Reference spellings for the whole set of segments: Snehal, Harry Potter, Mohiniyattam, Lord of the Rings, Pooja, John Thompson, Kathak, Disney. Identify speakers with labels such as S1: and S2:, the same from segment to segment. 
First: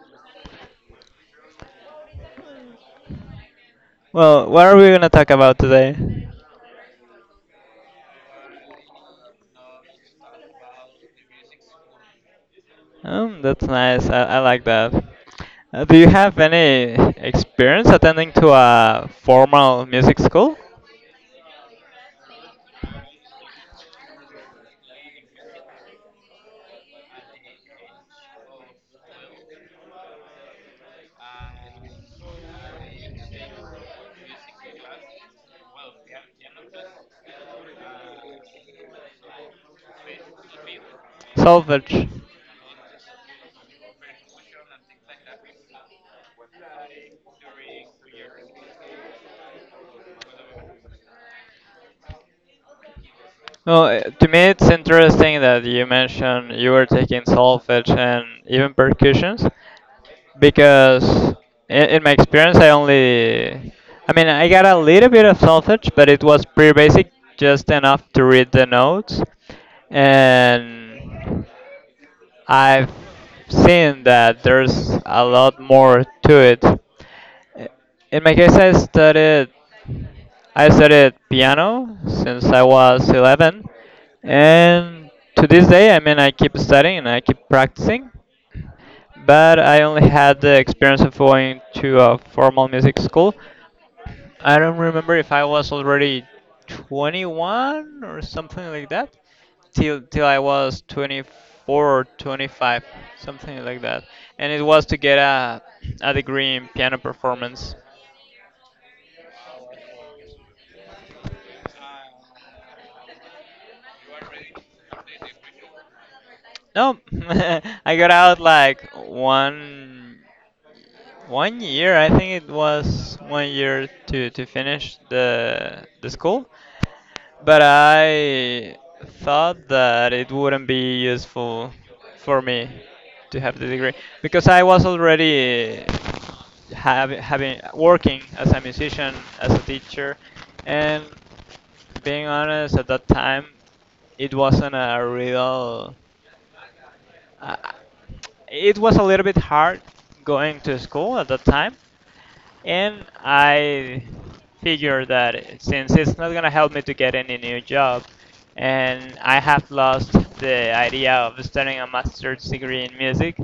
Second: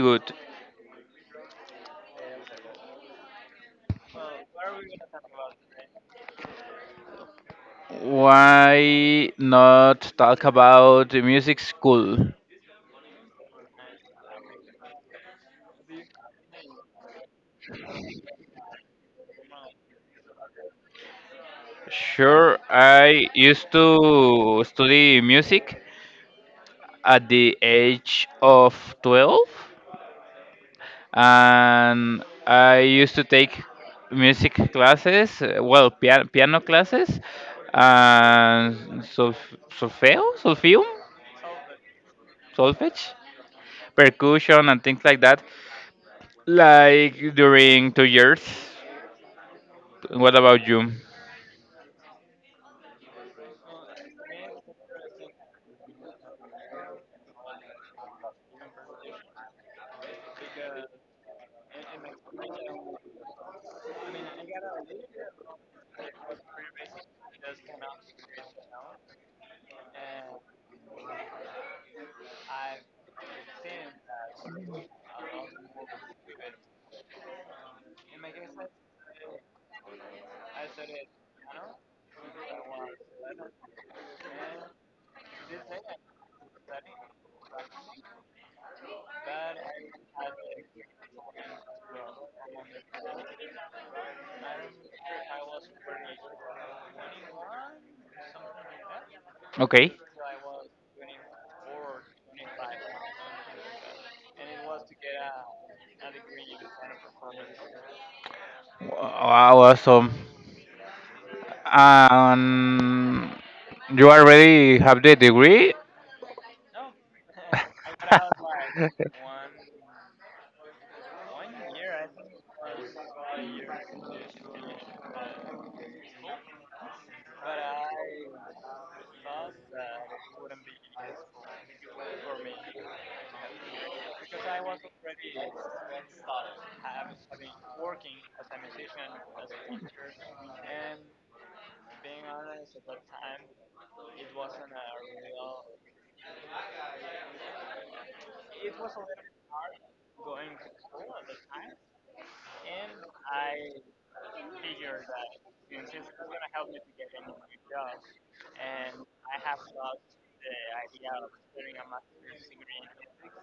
S1: good.
S2: Well, what are we gonna talk about today?
S1: Why not talk about the music school?
S2: That's nice. I like that. Do you have any experience attending to a formal music school?
S1: Sure, I used to study music at the age of 12, and I used to take music classes, piano, classes and solfeo, solfeum,
S2: Solfege.
S1: solfege, percussion and things like that. Like during 2 years. What about you?
S2: Well, to me, it's interesting that you mentioned you were taking solfege and even percussions. Because in my experience, I mean, I got a little bit of solfege, but it was pretty basic, just enough to read the notes. And I've seen that there's a lot more to it. I- in my case, I studied piano since I was 11, and to this day, I mean, I keep studying and I keep practicing. But I only had the experience of going to a formal music school. I don't remember if I was already 21 or something like that,
S1: Okay.
S2: till I was 24 or 25, something like that. And it was to get a degree in piano performance.
S1: Wow, awesome. Um, you already have the degree?
S2: No, I got out like one year. I think it was one year to finish the school. But I thought that it wouldn't be useful for me to have the degree, because I was already having, working as a musician, as a teacher, and being honest, at that time, it wasn't a real. Uh, it was a little bit hard going to school at that time, and I figure that since it's not gonna help me to get any new job, and I have lost the idea of studying a master's degree in music,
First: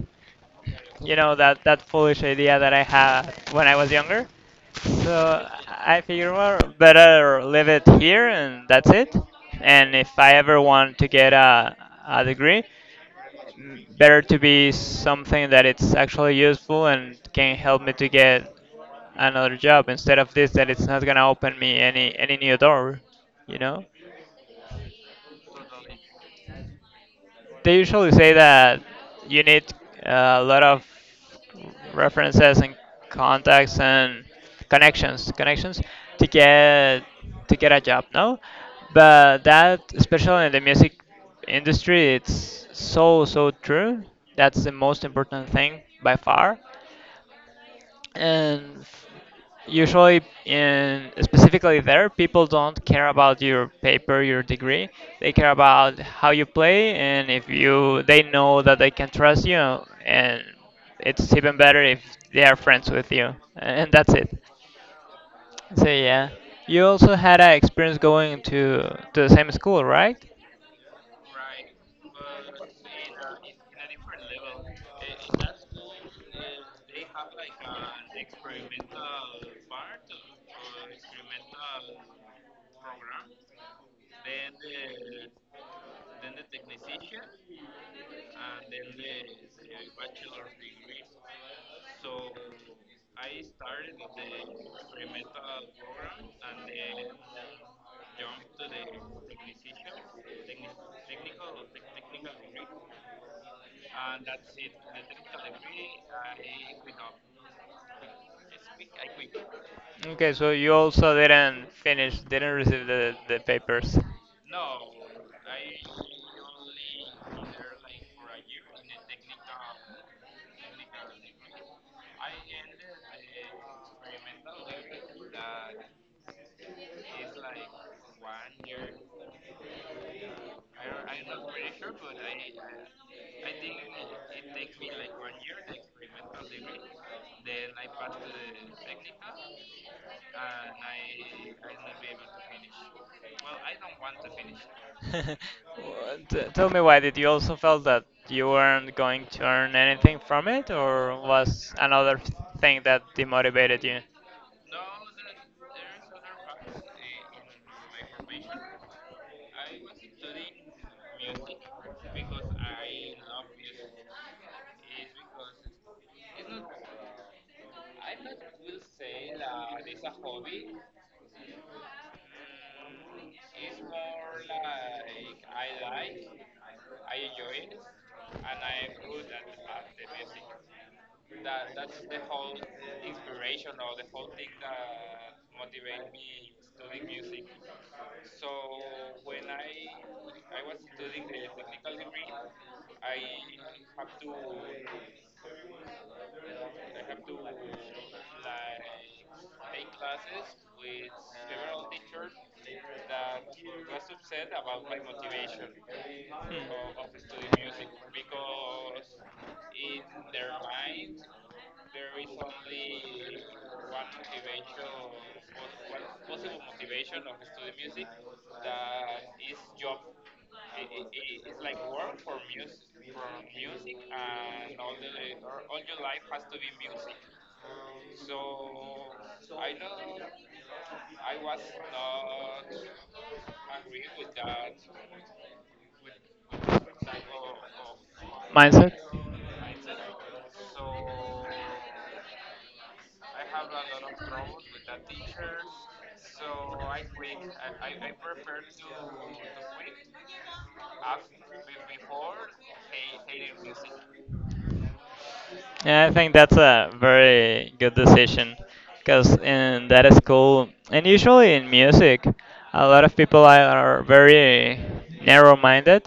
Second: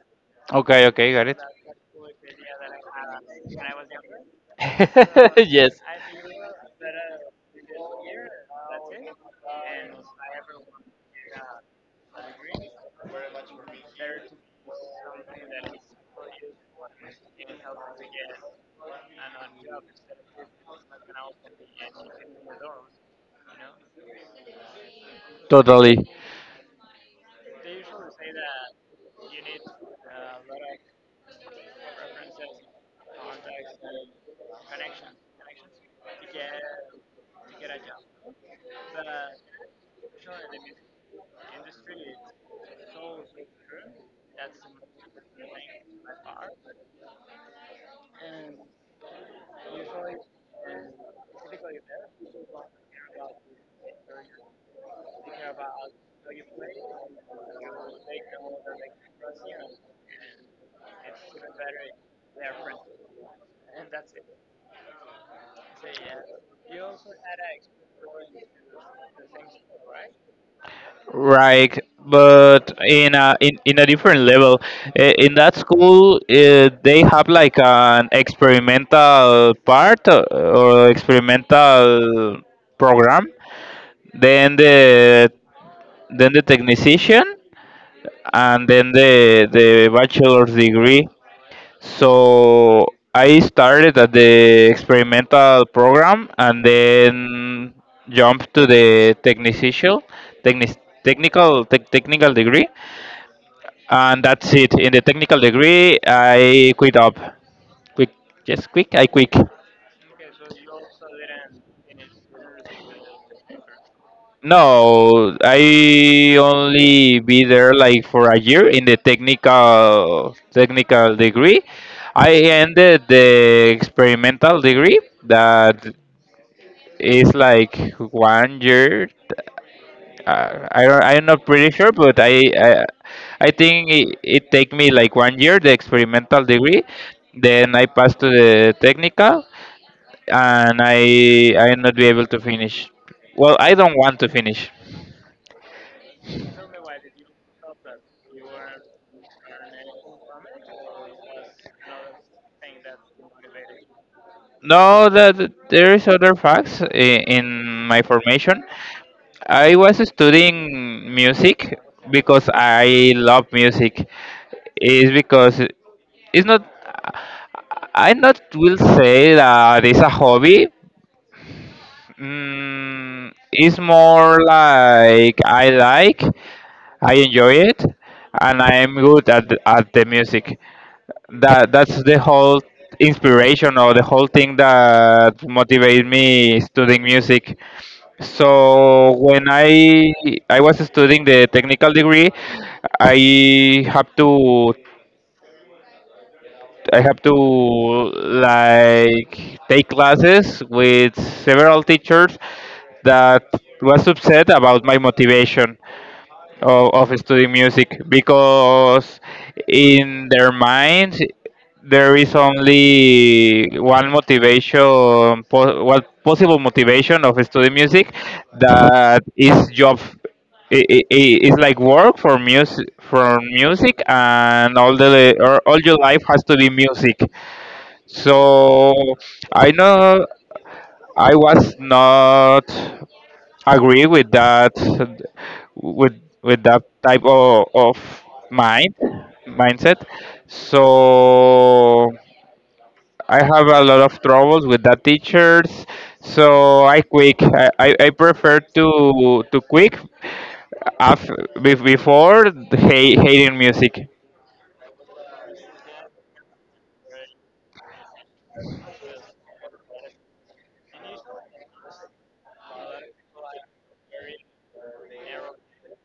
S1: Okay, okay,
S2: you
S1: got
S2: know,
S1: it.
S2: that that foolish idea that I had when I was younger. So
S1: Yes,
S2: I figure, well, better leave it here, and that's it. And if I ever want to get a degree, better to be something that it's actually useful and can help me to get another job instead of this that it's not gonna open me any new door you know
S1: totally. Totally.
S2: they usually say that you need a lot of references and contacts and connections to get a job, no. But that, especially in the music industry, it's so so true. That's the most important thing by far. And usually, in specifically, there people don't care about your paper, your degree. They care about how you play, and if you they know that they can trust you. And it's even better if they are friends with you, and that's it. So yeah, you also had an experience going to the same school, right?
S1: Right, but in a in a different level, in that school they have like an experimental part or experimental program. Then the then the technician, and then the bachelor's degree. So I started at the experimental program and then jumped to the technician, technic, technical technical degree, and that's it. In the technical degree, I quit up. Quick, just quick. I quick.
S2: Okay, so you also didn't finish, didn't receive the papers?
S1: No, I only be there like for a year in the technical degree. I ended the experimental degree, that is like 1 year. I don't, I'm not pretty sure, but I think it take me like 1 year the experimental degree. Then I passed to the technical. And I am not be able to finish. Well, I don't want to finish.
S2: Tell me why. Did you also felt that you weren't going to earn anything from it, or was another thing that demotivated you?
S1: No, that there is other facts in my formation. I was studying music because I love music. It's because it's not. I not will say that it's a hobby. Mm, it's more like, I enjoy it, and I'm good at at the music. That's the whole inspiration, or the whole thing that motivated me studying music. So when I was studying the technical degree, I have to, I have to like take classes with several teachers that was upset about my motivation of studying music, because in their minds there is only one motivation, what possible motivation of studying music, that is job. Like work for music, for music, and all the, or all your life has to be music. So I know I was not agree with that, with with that type of
S2: Mindset?
S1: mind, mindset. So I have a lot of troubles with that teachers, so I quick. I prefer to quick, af- before the hating music.
S2: Yeah, I think that's a very good decision, because in that school, and usually in music, a lot of people are very narrow minded,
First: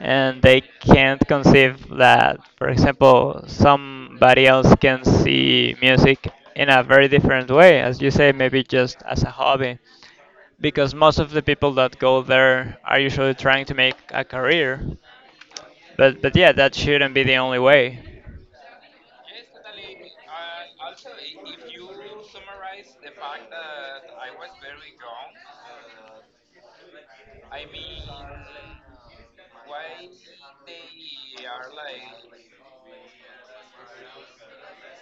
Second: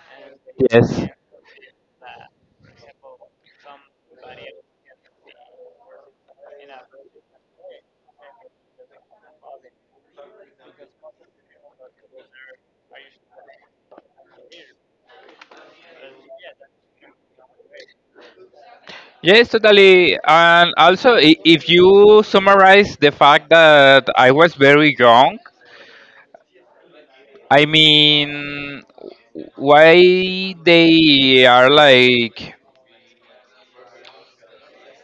S2: and they
S1: Yes.
S2: can't conceive that, for example, somebody else can see music in a very different way, as you say, maybe just as a hobby, because most of the people that go there are usually trying to make a career. But yeah, that shouldn't be the only way.
S1: Yes, totally. And also, if you summarize the fact that I was very young, I mean, why they are like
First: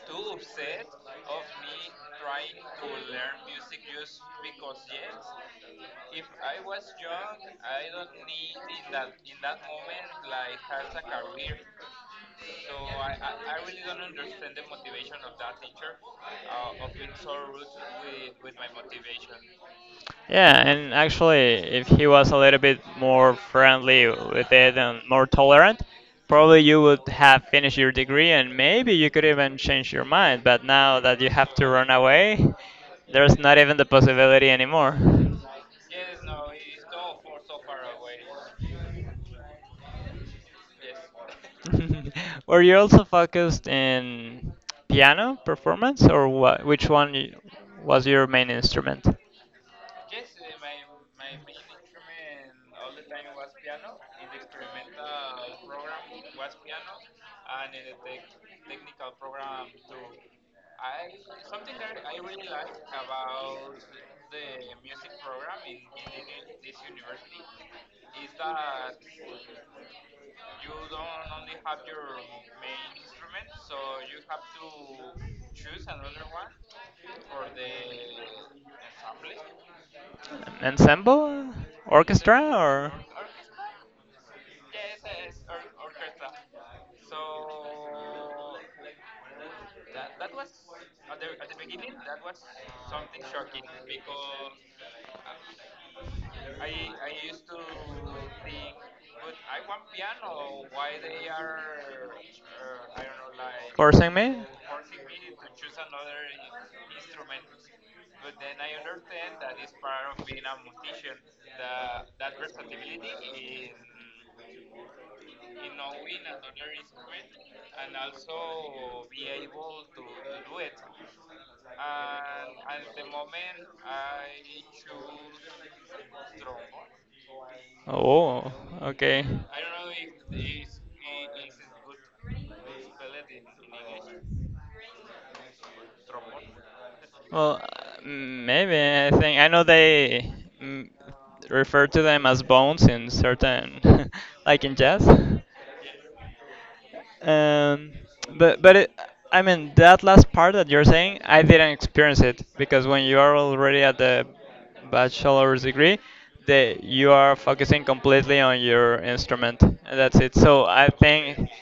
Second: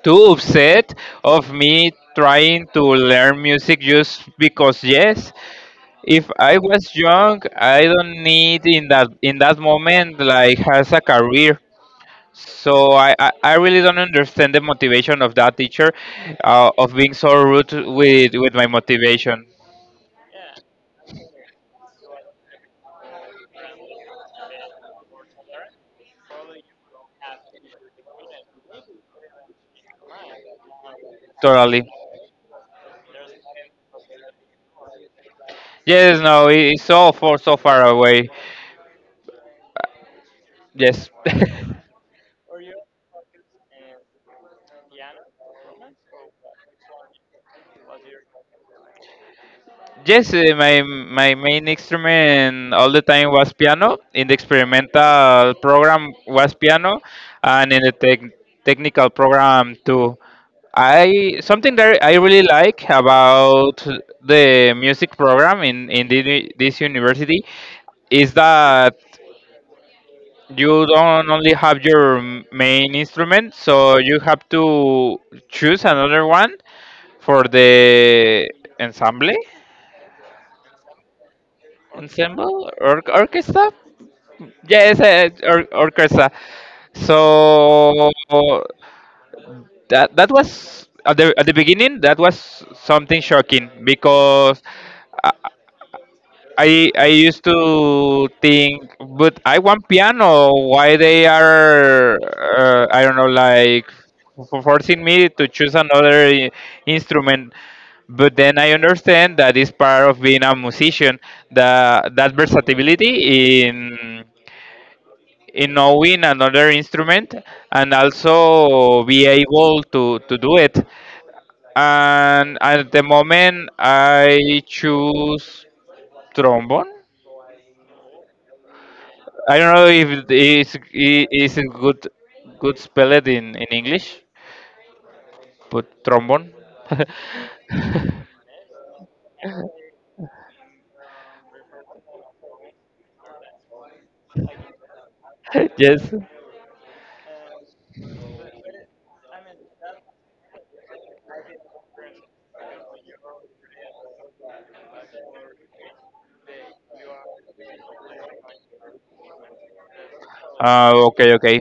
S1: too upset of me trying to learn music just because yes. If I was young, I don't need in that moment like has a career. So I really don't understand the motivation of that teacher, of being so rude with my motivation.
S2: Yeah, and actually, if he was a little bit more friendly with it and more tolerant, probably you would have finished your degree, and maybe you could even change your mind. But now that you have to
S1: Totally.
S2: run away, there's not even the possibility anymore.
S1: Yes, no, it's so far, so far away. Yes.
S2: Were you also focused in piano performance, or what, which one was your main instrument?
S1: Yes, eh, my main instrument all the time was piano. In the experimental program was piano, and in the technical program too. I something that I really like about the music program in this university is that you don't only have your main instrument, so you have to choose another one for the ensemble,
S2: Ensemble, orchestra,
S1: ensemble,
S2: or
S1: or orchestra. Yes, orchestra. So that was at the, at the beginning, that was something shocking because. uh, I used to think, but I want piano. Why they are I don't know, like
S2: forcing me?
S1: forcing me to choose another instrument. But then I understand that is part of being a musician. That versatility in knowing another instrument, and also be able to do it. And at the moment, I choose trombone.
S2: Oh, okay.
S1: I don't know if it is a good, good spell in English, but trombone.
S2: Well, maybe. I think I know they mm, refer to them as bones in certain, like in jazz.
S1: Yes.
S2: Um, but it, I mean, that last part that you're saying, I didn't experience it, because when you are already at the bachelor's degree, that you are focusing completely on your instrument. And that's it. So I
S1: Okay.
S2: think.
S1: Okay.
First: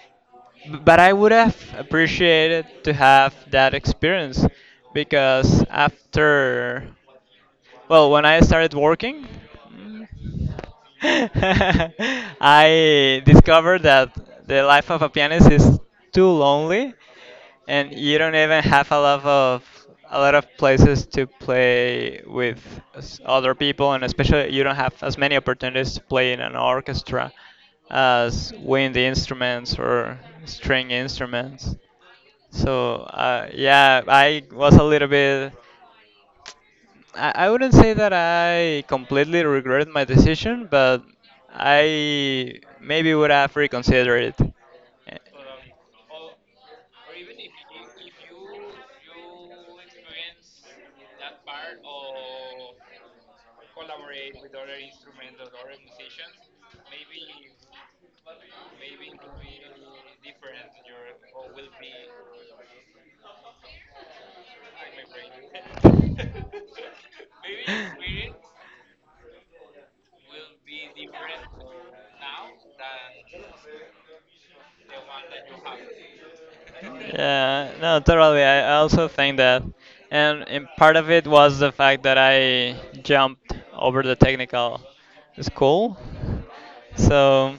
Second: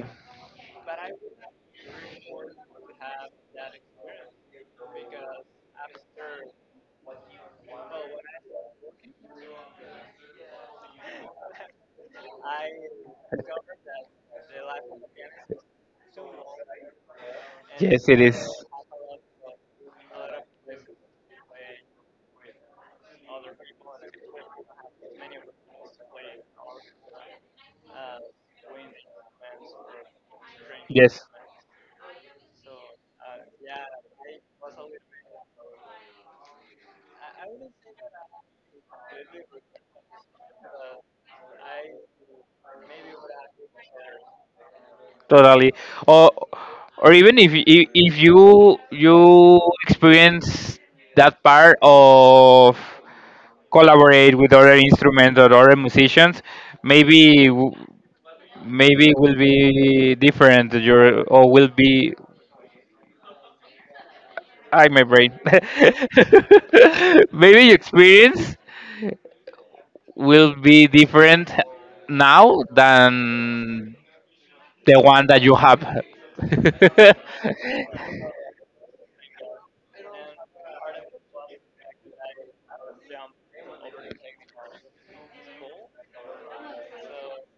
S2: But I would have appreciated to have that experience, because after, well, when I started working, mm, I discovered that the life of a pianist is too lonely, and
S1: Yes,
S2: you
S1: it
S2: don't
S1: is.
S2: even have a lot of places to play with other people, and especially you don't have as many opportunities to play in an orchestra as wind instruments or string
S1: Yes,
S2: instruments. So, yeah, I was a little bit. I wouldn't say that I completely regret my decision, but I maybe would have reconsidered it.
S1: totally. Or or even if you you experience that part of collaborate with other instruments or other musicians, maybe maybe will be different. Your, or will be, I my brain. Maybe your experience will be different now than the one that you have.
S2: Yeah, no, totally. I also think that, and part of it was the fact that I jumped over the technical school. So,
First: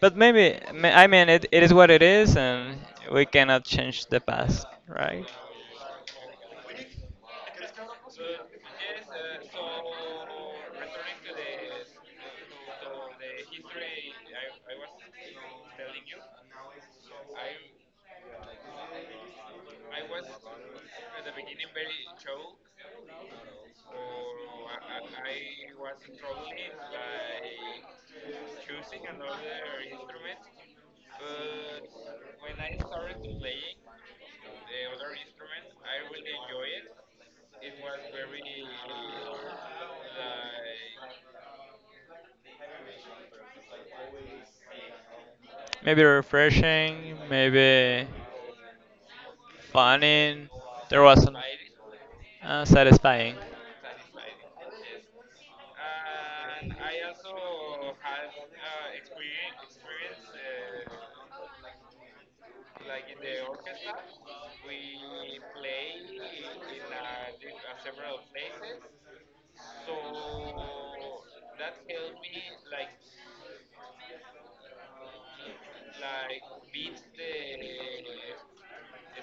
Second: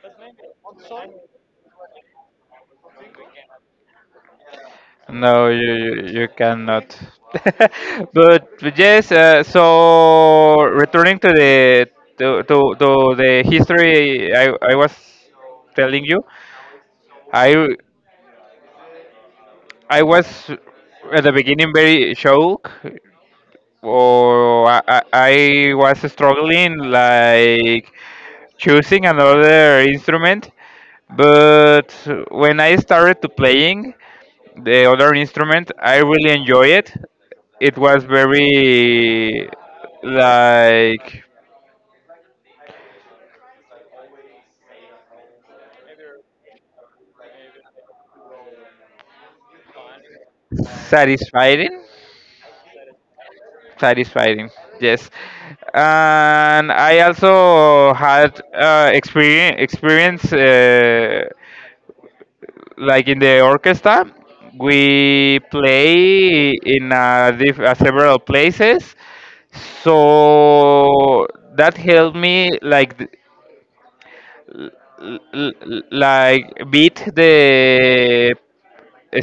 S2: but maybe I mean, it is what it is, and we cannot change the past, right?
S1: No, you cannot. But yes, so returning to the, to the history I was telling you, I I was at the beginning very shocked, or I was struggling like choosing another instrument. But when I started to playing the other instrument, I really enjoy it. It was very like
S2: Maybe refreshing, maybe funny. There was some
S1: satisfying.
S2: satisfying.
S1: Satisfying, yes. And I also had experience, like in the orchestra we play in a several places. So that helped me like beat the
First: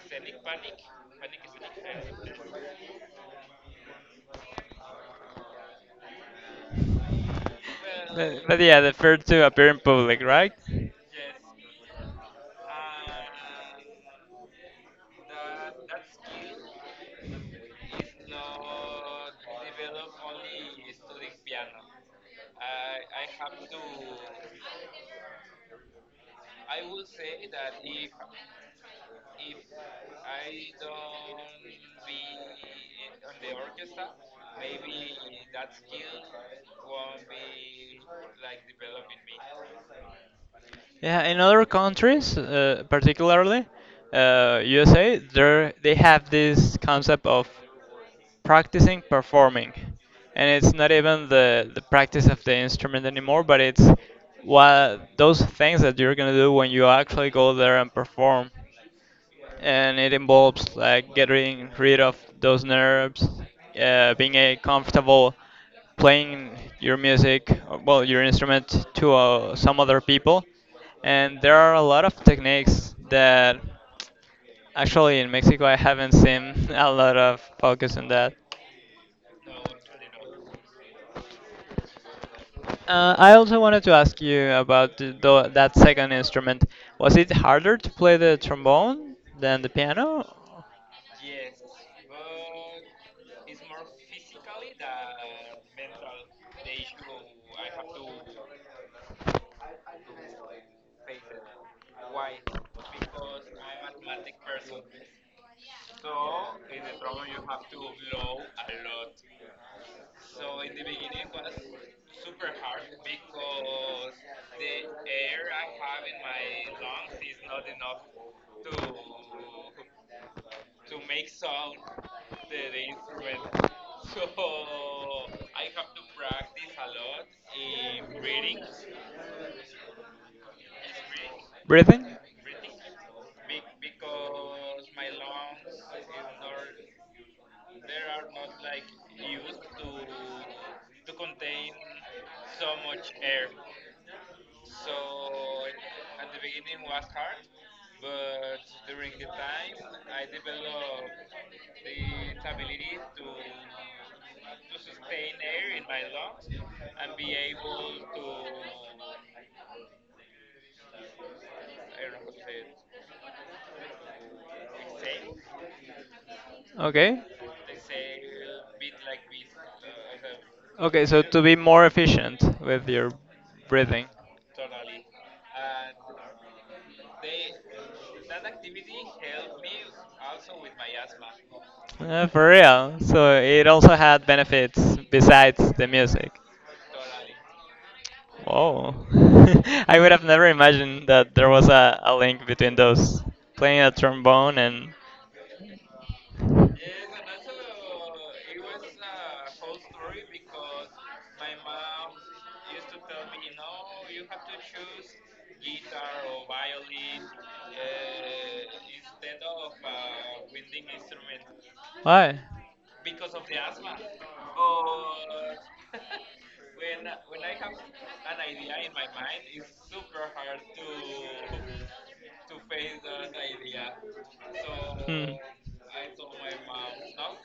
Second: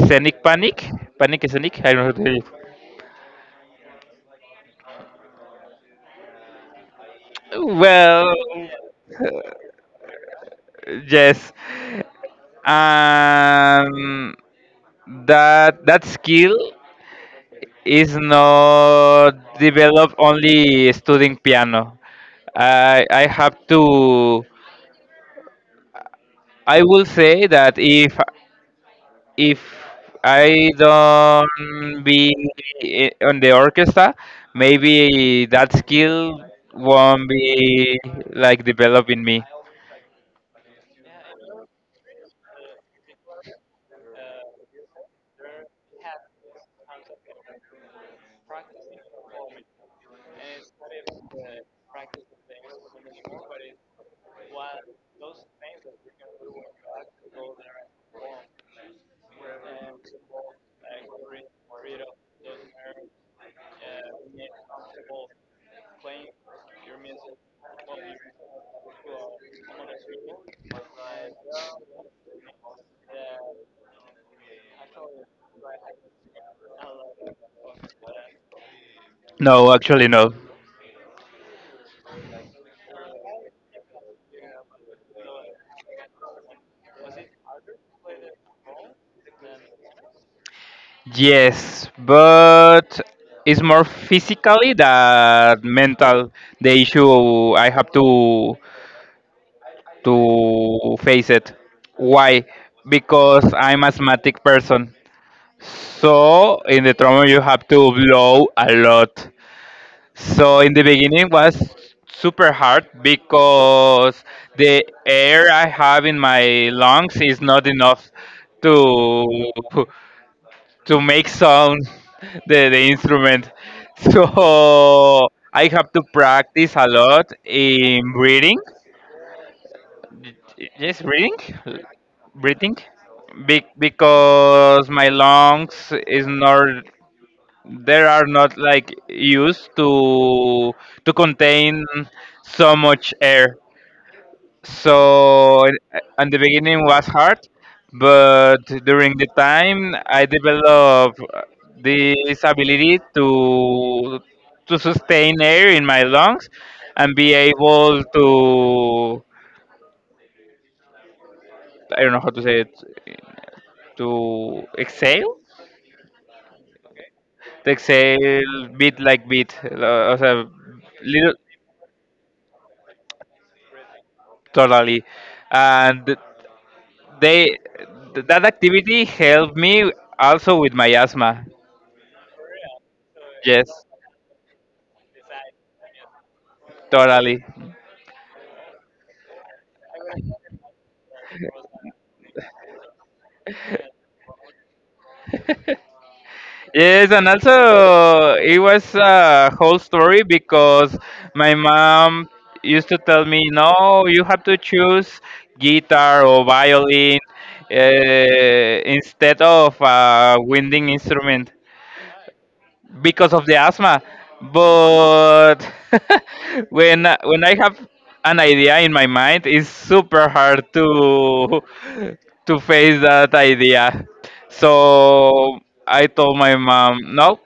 S1: scenic panic, panic scenic, I don't know how to tell it. Well,
S2: But yeah, the fear to appear in public, right?
S1: yes. And that skill is not developed only studying piano. I have to. I will say that if I don't be on the orchestra, maybe that skill won't be like developed in me.
S2: Yeah, in other countries, particularly USA, there they have this concept of practicing performing, and it's not even the practice of the instrument anymore, but it's what those things that you're gonna do when you actually go there and perform. And it involves like getting rid of those nerves, being a comfortable playing your music, well, your instrument to some other people. And there are a lot of techniques that actually in Mexico I haven't seen a lot of focus on that.
S1: No, actually no.
S2: I also wanted to ask you about that second instrument. Was it harder to play the trombone than the piano?
S1: Yes, but it's more physically than mental. The issue I have to face it. Why? Because I'm asthmatic person. So in the trauma you have to blow a lot. So in the beginning was super hard because the air I have in my lungs is not enough to make sound the instrument. So I have to practice a lot in breathing. Yes, breathing,
S2: Breathing?
S1: breathing, because my lungs is not, they are not like used to contain so much air. So at the beginning was hard, but during the time I developed this ability to sustain air in my lungs and be able to, I don't know how to say it, to exhale.
S2: Okay.
S1: The exhale bit like bit, so
S2: Okay, so
S1: little.
S2: to be more efficient with your breathing.
S1: Totally, and they that activity helped me also with my asthma.
S2: For real. So
S1: Yes,
S2: it also had benefits besides the music.
S1: totally.
S2: Oh, I would have never imagined that there was a link between those. Playing a trombone and.
S1: Yes, and also it was a whole story because my mom used to tell me, no, you have to choose guitar or violin instead of a winding instrument
S2: Why?
S1: because of the asthma. But when I have an idea in my mind, it's super hard to to face that idea.
S2: Hmm.
S1: So I told my mom, no,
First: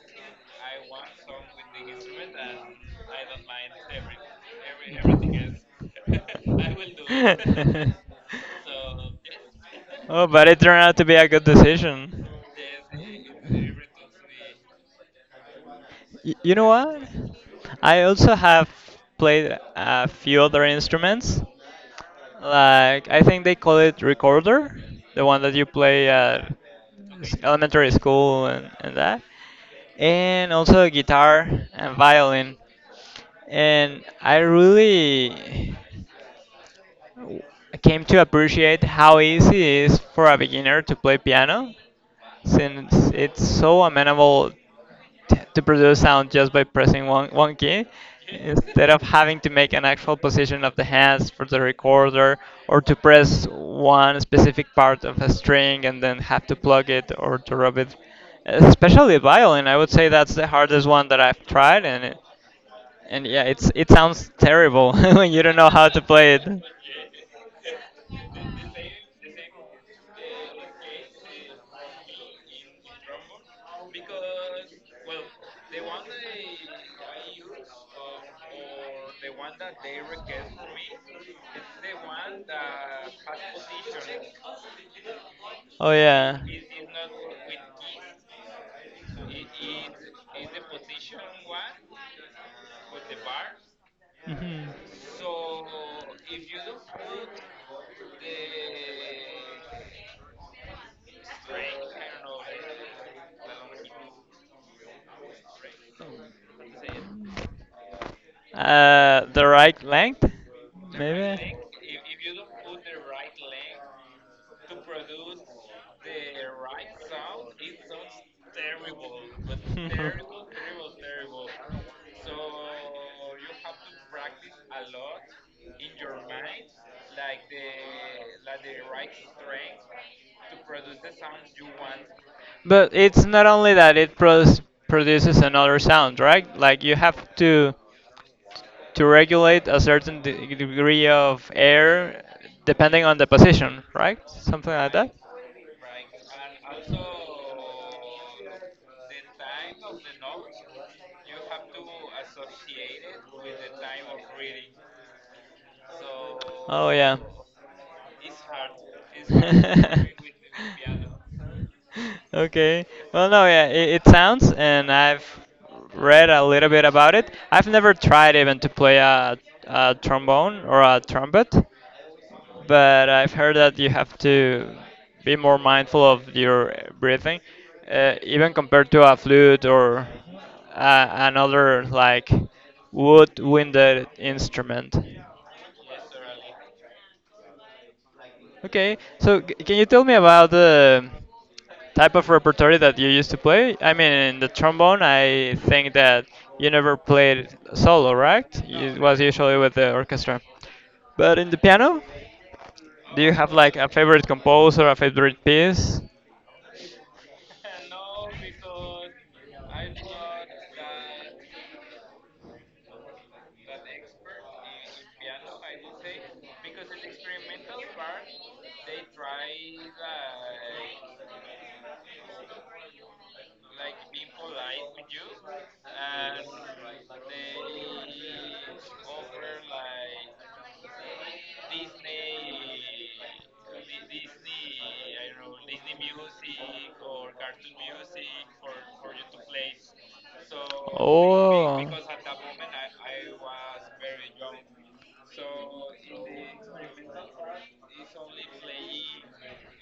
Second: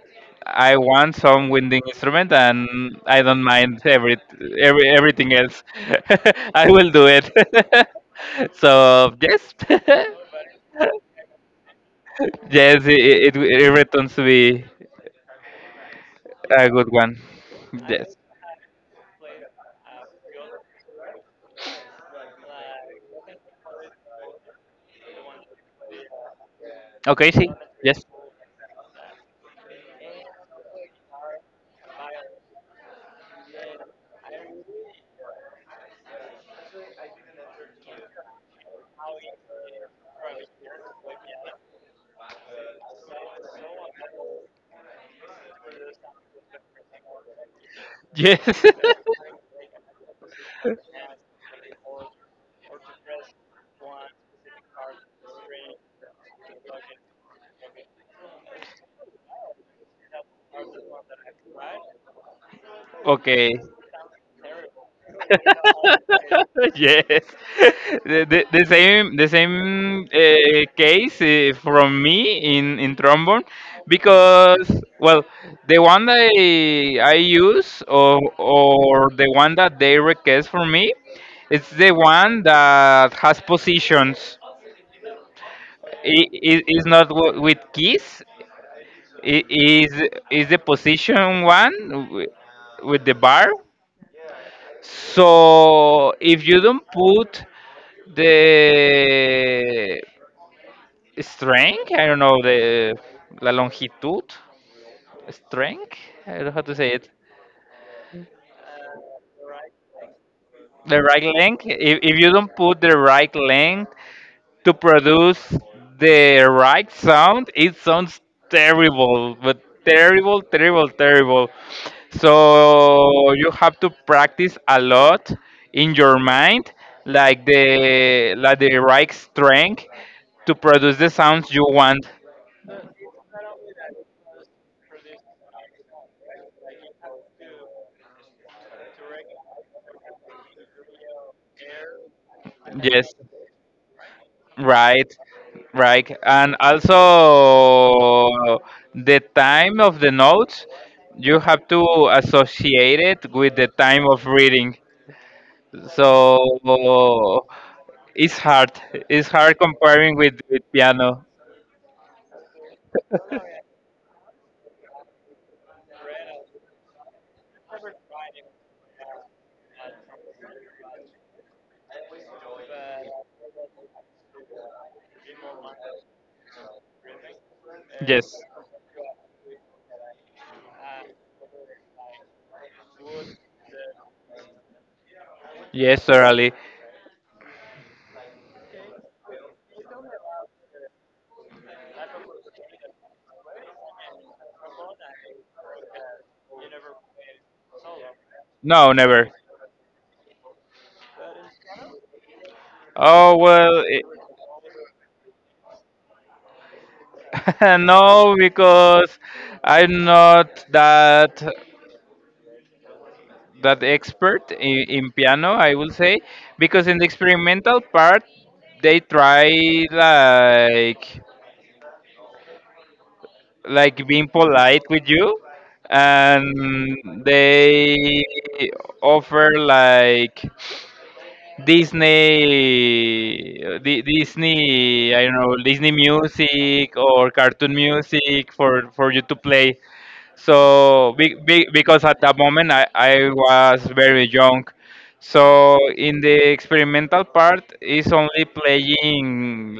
S1: I want some winding instrument, and I don't mind everything else. I will do it. So yes.
S2: Oh, but it turned out to be a good decision.
S1: Yes, it returns to me.
S2: You know
S1: A good
S2: what?
S1: one.
S2: I
S1: Yes.
S2: also have played a few other instruments. Like I think they call it recorder, the one that you play at
S1: Okay,
S2: okay,
S1: see.
S2: elementary
S1: Yes.
S2: school, and that. And also guitar and violin. And I really came to appreciate how easy it is for a beginner to play piano, since it's so amenable to produce sound just by pressing one key,
S1: Yes.
S2: instead of having to make an actual position of the hands for the recorder, or to press one specific part of a string and then have to plug it or to rub it. Especially violin, I would say that's the hardest one that I've tried, and it, and yeah,
S1: Okay.
S2: it sounds terrible when you don't know how to play it.
S1: Yes. The same case from me in trombone because, well, the one that I use, or the one that they request for me, it's the one that has positions.
S2: Oh yeah.
S1: Is not with keys. I- Is is the position one with the bar?
S2: Hmm.
S1: So if you don't put the strength, I don't know, the la longitud, strength. I don't know how to say it.
S2: The right length,
S1: The right
S2: maybe.
S1: length. If you don't put the right length to produce the right sound, it sounds terrible, but terrible, terrible, terrible. So you have to practice a lot in your mind, like the right strength to produce the sounds you want.
S2: But it's not only that it produces another sound, right? Like you have to regulate a certain degree of air depending
S1: Yes.
S2: on the position, right? Something like that.
S1: Right, right. And also the time of the notes, you have to associate it with the time of reading.
S2: Oh yeah.
S1: So it's hard. It's hard comparing with piano.
S2: Okay. Well, no, yeah, it sounds, and I've read a little bit about it. I've never tried even to play a trombone or a trumpet, but I've heard that you have to be more mindful of your breathing,
S1: Yes.
S2: even compared to a flute or another like wood-winded instrument.
S1: Yes, totally.
S2: Okay, so can you tell me about the type of repertory that you used to play? I mean, in the trombone, I think that you never played solo, right?
S1: No,
S2: It was
S1: never.
S2: usually with the orchestra. But in the piano, do you
S1: Oh
S2: have like
S1: well,
S2: a
S1: it,
S2: favorite composer, a favorite piece?
S1: no, because I'm not that expert in piano. I will say because in the experimental part, they try like being polite with you, and they offer like Disney, Disney, I don't know, Disney music or cartoon music for you to play. So,
S2: Oh.
S1: because at that moment I was very young. So, in the experimental part, is only playing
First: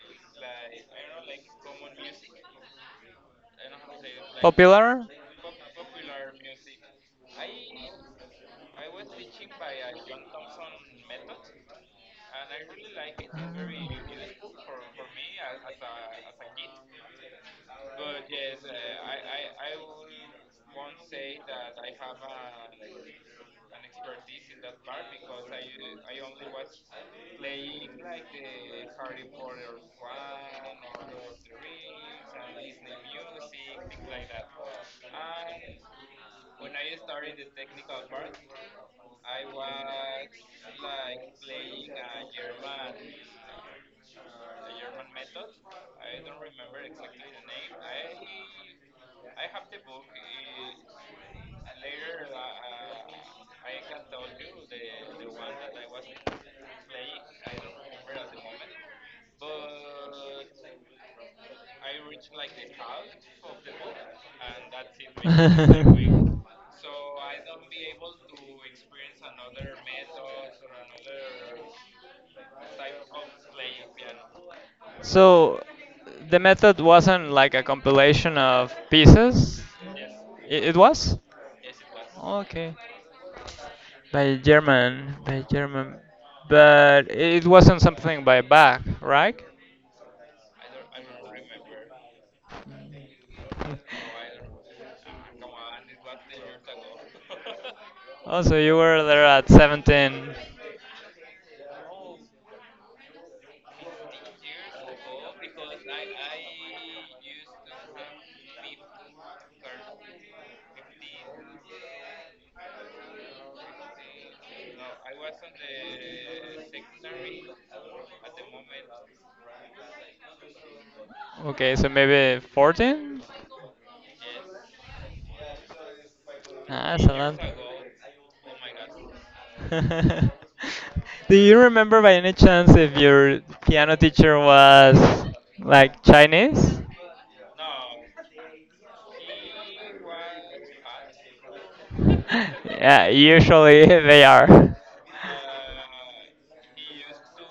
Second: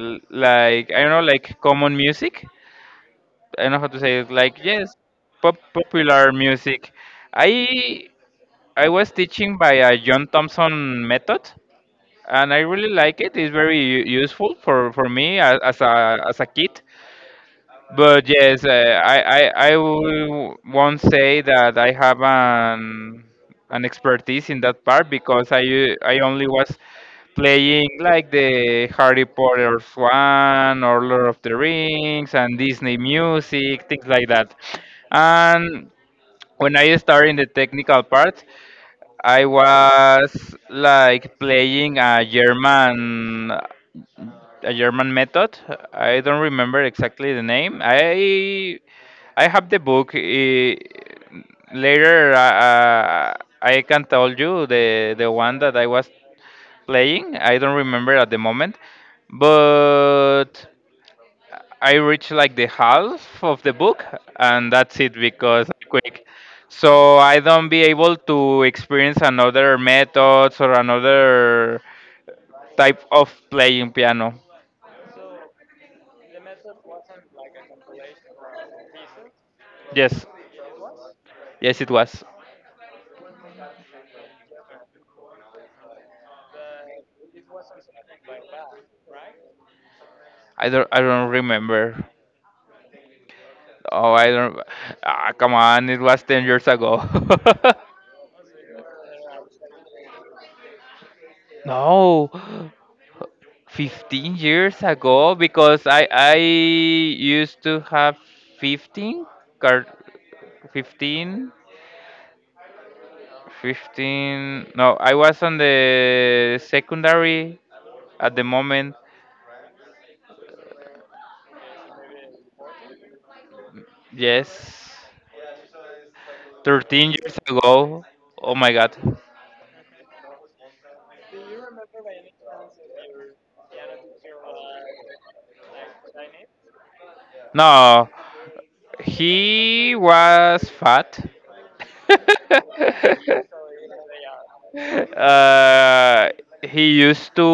S1: like, I don't know, like common music. I don't know how to say it, like, yes, pop, popular music. I, I was teaching by a John Thompson method, and I really like it. It's very useful for me as a kid. But yes, I will- won't say
S2: Not.
S1: that I have an expertise in that part because I only was playing like the Harry Potter one, or Lord of the Rings and Disney music, things like that. And when I started in the technical part, I was like playing a German method. I don't remember exactly the name. I have the book. Eh, later, uh, I can tell you the one that I was playing. I don't remember at the moment, but I reached like the half of the book, and that's it because I'm quick. So I don't be able to experience another methods or another type of playing piano.
S2: So the method wasn't like a compilation of pieces?
S1: Yes,
S2: It was?
S1: yes, it was.
S2: Was. Okay. By German, by German. But it wasn't something by Bach, right?
S1: I don't remember. Oh, I don't. Ah, come on, it was 10 years ago.
S2: Oh, so you were there at 17.
S1: No, 15 years ago, because I used to have 15 card fifteen 15. No, I was on the secondary at the moment.
S2: Okay, so maybe 14?
S1: Yes,
S2: Ah, that's
S1: 13 years
S2: a
S1: ago. Oh my god.
S2: lot. Do you remember by any chance if your piano teacher was like Chinese?
S1: No, he was fat.
S2: Yeah, usually they are.
S1: uh, he used to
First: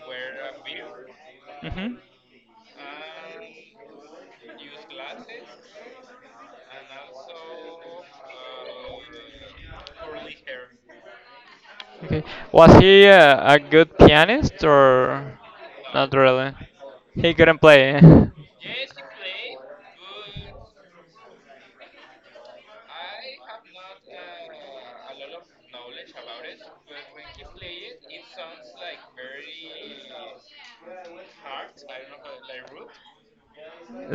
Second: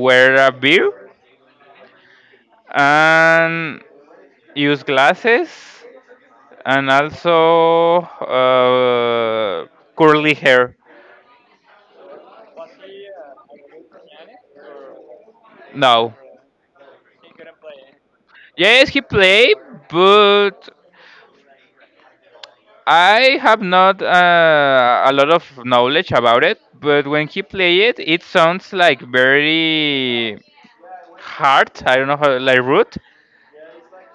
S1: wear a beard,
S2: Mhm.
S1: and use glasses, and also curly hair.
S2: Okay. Was he a good pianist or not
S1: No.
S2: really? He couldn't play.
S1: Yes, he played, but I have not a lot of knowledge about it. But when he play it, it sounds like very hard. I don't know how, like root.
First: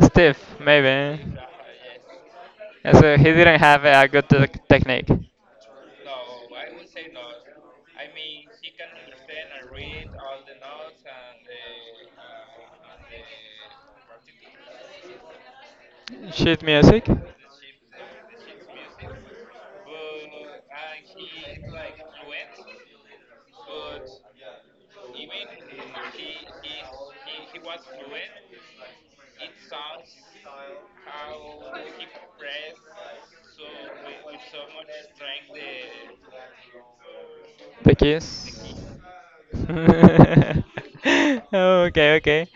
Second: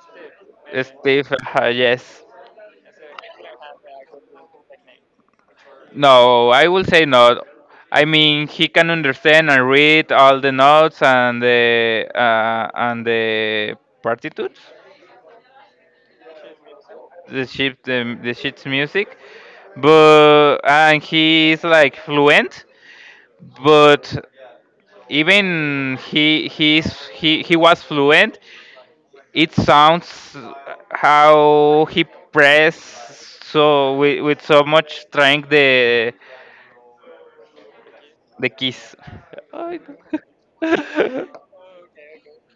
S2: Steve, maybe.
S1: Steve, yes.
S2: Yeah, so he didn't have a good technique.
S1: No, I will say not. I mean, he can understand and read all the notes and the partitudes,
S2: Sheet music,
S1: the sheet, the sheet's music, but, and he is like fluent, but even he he's he was fluent, it sounds how he pressed so with so much strength
S2: the
S1: the
S2: keys.
S1: keys.
S2: Okay, okay.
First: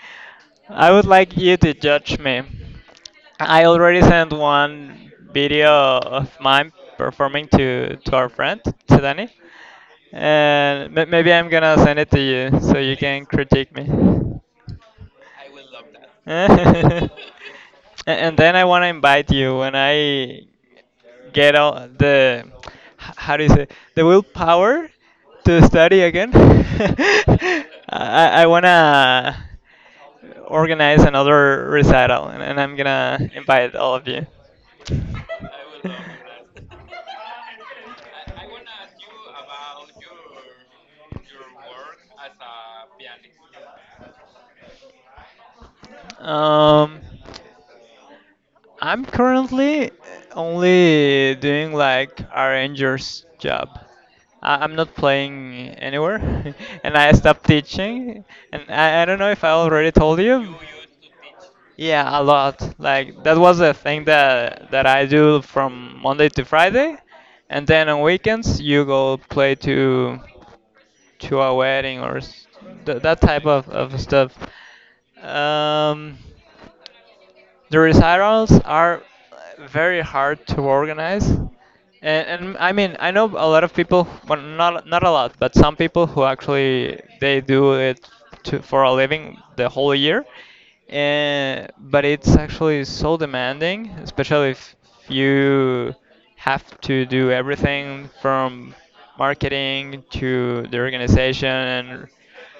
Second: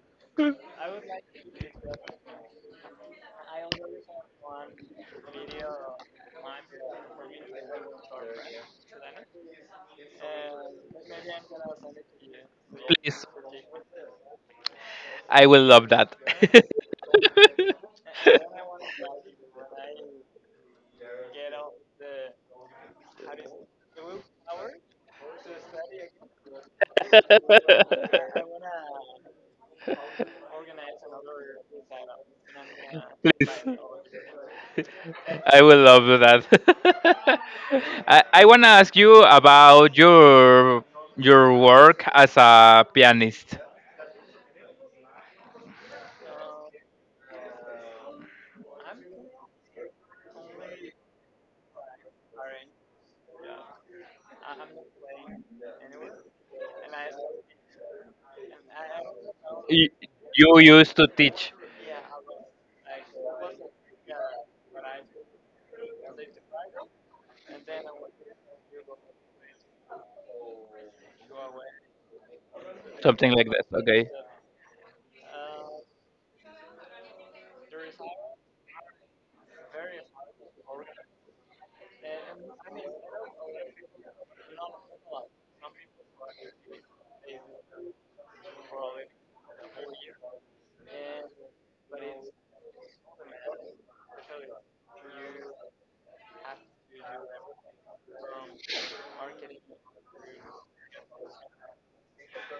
S2: I would like you to judge me. I already sent one video of mine performing to our friend, to Danny. And maybe I'm gonna send it to you so you can
S1: Please,
S2: critique me.
S1: I will love that.
S2: A- and then I wanna invite you when I get all the how do you say, the willpower to study again. I I I wanna organize another recital, and I'm gonna
S1: Please.
S2: invite all of you.
S1: I will love that. I want to ask you about your work as a pianist.
S2: Um, I'm currently only doing like arranger's job. I'm not playing anywhere, and I stopped teaching. And I don't know if I
S1: You,
S2: already told you.
S1: you used to teach
S2: Yeah, a lot. Like that was the thing that I do from Monday to Friday, and then on weekends you go play to a wedding or that
S1: something
S2: type
S1: like this.
S2: of
S1: Okay.
S2: stuff. Um, the recitals are very hard to organize, and I mean I know a lot of people, well not a lot, but some people who actually they do it for a living the whole year, and but it's actually so demanding, especially if you have to do everything from marketing to the organization, and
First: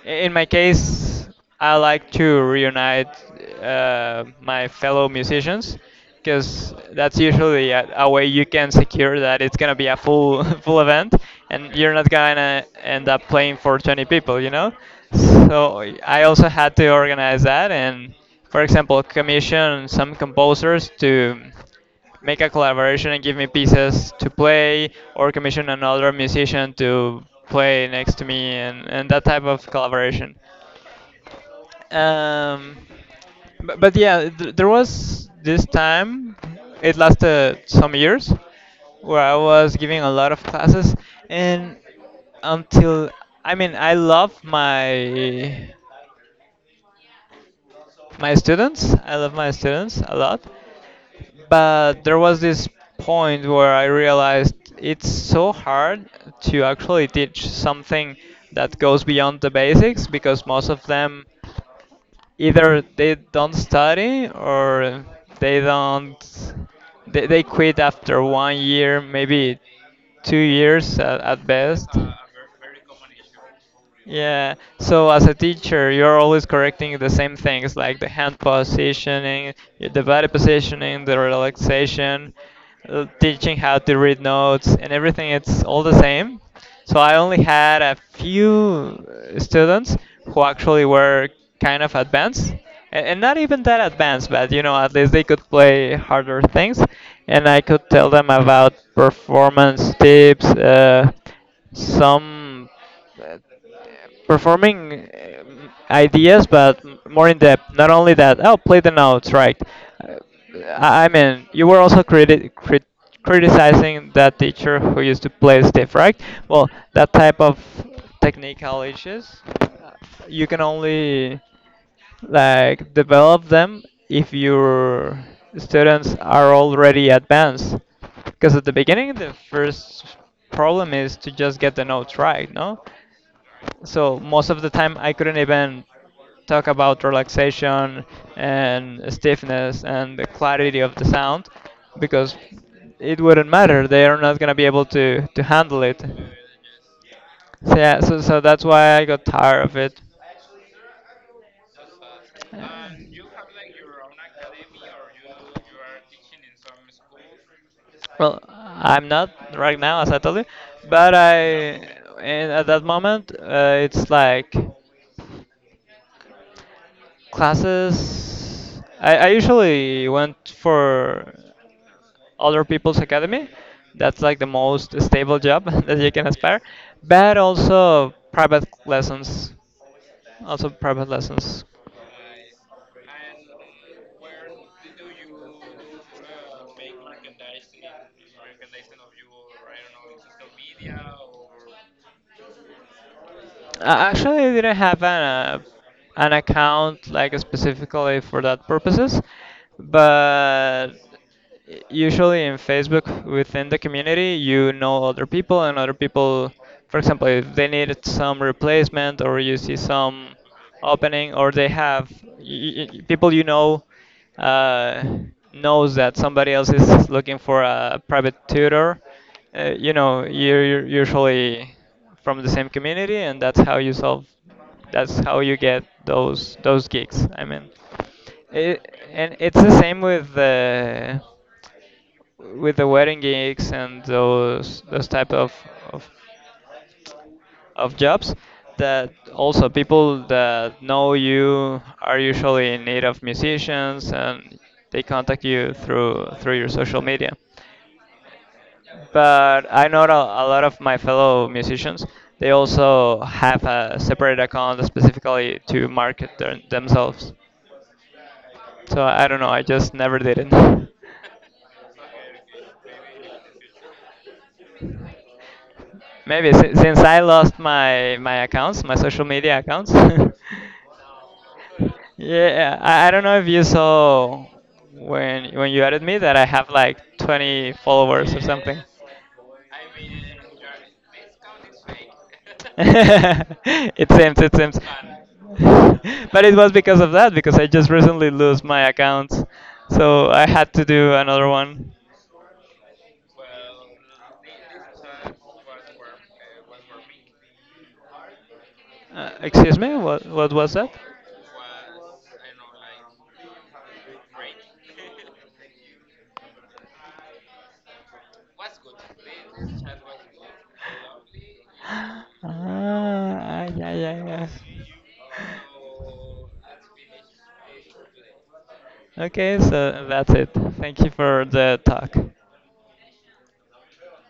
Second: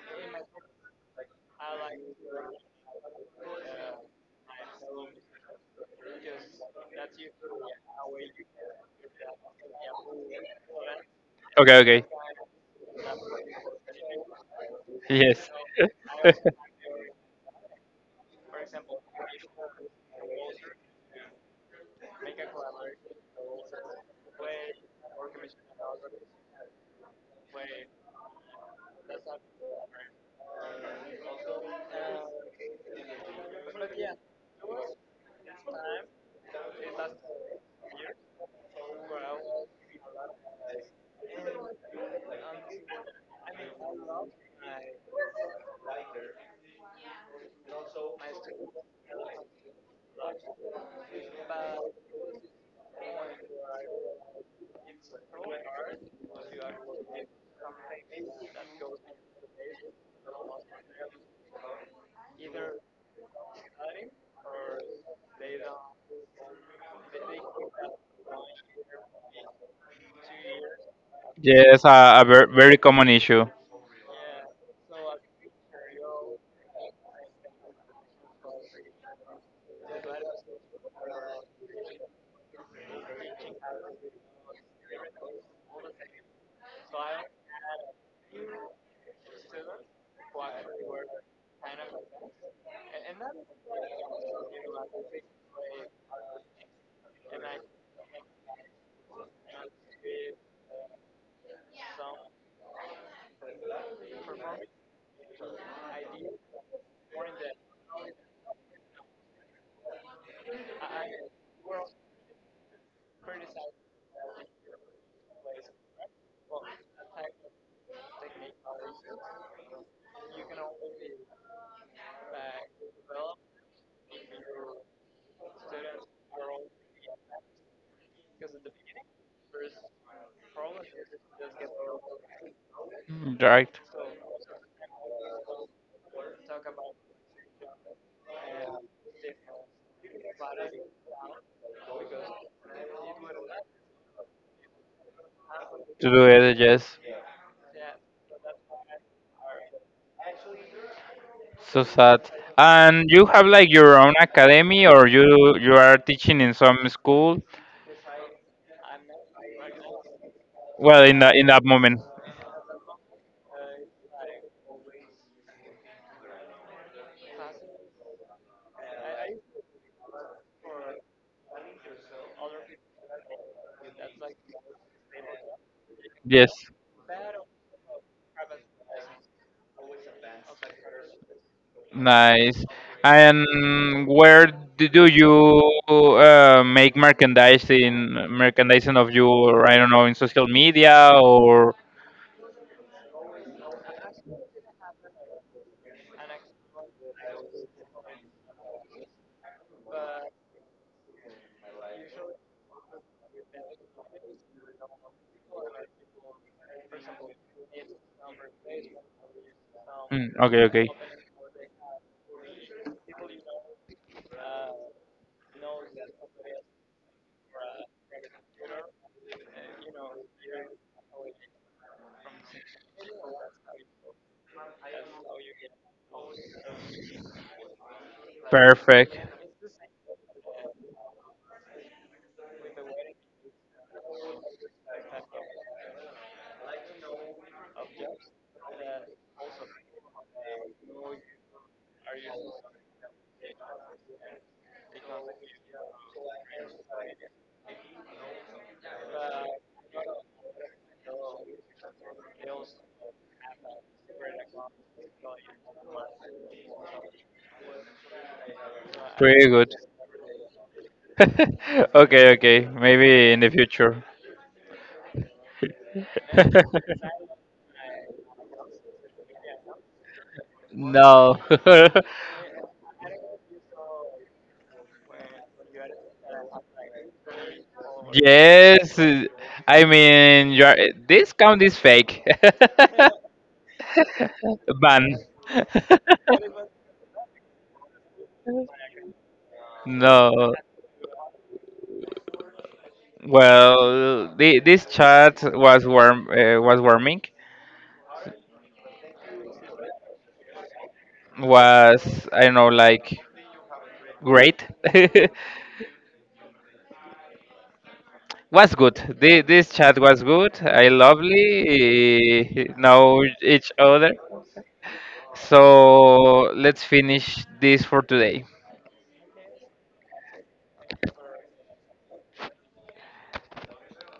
S2: in my case, I like to reunite my fellow musicians, because that's usually a way you can secure that it's gonna be a full full event, and
S1: Okay.
S2: you're
S1: Okay.
S2: not gonna end up playing for 20 people.
S1: Yes.
S2: So I also had to organize that and, for example, commission some composers to make a collaboration and give me pieces to play, or commission another musician to play next to me, and that type of collaboration. um, but yeah, there was this time, it lasted some years, where I was giving a lot of classes, and until, I mean, I love my my students I love my students a lot. But there was this point where I realized it's so hard to actually teach something that goes beyond the basics, because most of them either they don't study, or they don't they quit after 1 year, maybe 2 years at
S1: Yes.
S2: best.
S1: Very common issue.
S2: Yeah, so as a teacher you're always correcting the same things, like the hand positioning, the body positioning, the relaxation, teaching how to read notes, and everything, it's all the same. So I only had a few students who actually were kind of advanced, and not even that advanced, but you know, at least they could play harder things, and I could tell them about performance tips, some performing ideas, but more in depth. Not only that, oh, play the notes right. Uh, I mean, you were also criticizing that teacher who used to play stiff, right? Well, that type of technical issues, you can only like develop them if your students are already advanced. Because at the beginning, the first problem is to just get the notes right, no?
S1: Right.
S2: So most of the time I couldn't even talk about relaxation and stiffness and the clarity of the sound, because it wouldn't matter. They are not gonna be able to handle it.
S1: To do it, yes.
S2: So yeah, so that's why I got tired of it.
S1: So sad. And you have like your own academy, or you are teaching in some school?
S2: Well, I'm not right now, as I told you,
S1: Well,
S2: but
S1: in
S2: I,
S1: that moment.
S2: in, at that moment it's like classes, I usually went for other people's academy. That's like the most stable job that you can
S1: Yes.
S2: aspire. But also private lessons. Also private lessons.
S1: Nice. And where do you make merchandising, merchandising of your, I don't know, in social media or.
S2: I actually didn't have an account like specifically for that purposes, but usually in Facebook within the community, you know, other people, and other people, for example, if they needed some replacement, or you see some
S1: Mm, okay, okay.
S2: opening, or they have people you know uh, knows that somebody else is looking for a private tutor. You're usually from the same community, and that's how you solve. That's how you get those gigs, I mean. It,
S1: Perfect.
S2: and it's the same with the wedding gigs and those type of, of jobs, that also people that know you are usually in need of musicians, and they contact you through your social media. But I know that a lot of my fellow musicians, they also have a separate account specifically to market themselves. So I don't know,
S1: Pretty
S2: I
S1: good.
S2: just never did it.
S1: Okay, okay. Maybe in the future.
S2: Maybe since I lost my my social media accounts.
S1: No.
S2: Yeah, I don't know if you saw, when you added me, that I have like 20 followers or something.
S1: Yes. I mean, you are, this count is fake.
S2: It seems, it seems.
S1: Ban.
S2: But it was because of that, because I just recently lost my account, so I
S1: No,
S2: had to do another one.
S1: well, the, this chat was warm, was warming,
S2: Excuse me, what was that?
S1: was I don't know, like great, was good. The, this chat was good. I lovely eh, know
S2: Ah,
S1: each
S2: yeah,
S1: other.
S2: yeah, yeah.
S1: So let's finish this for today.
S2: Okay, so that's it. Thank you for the talk.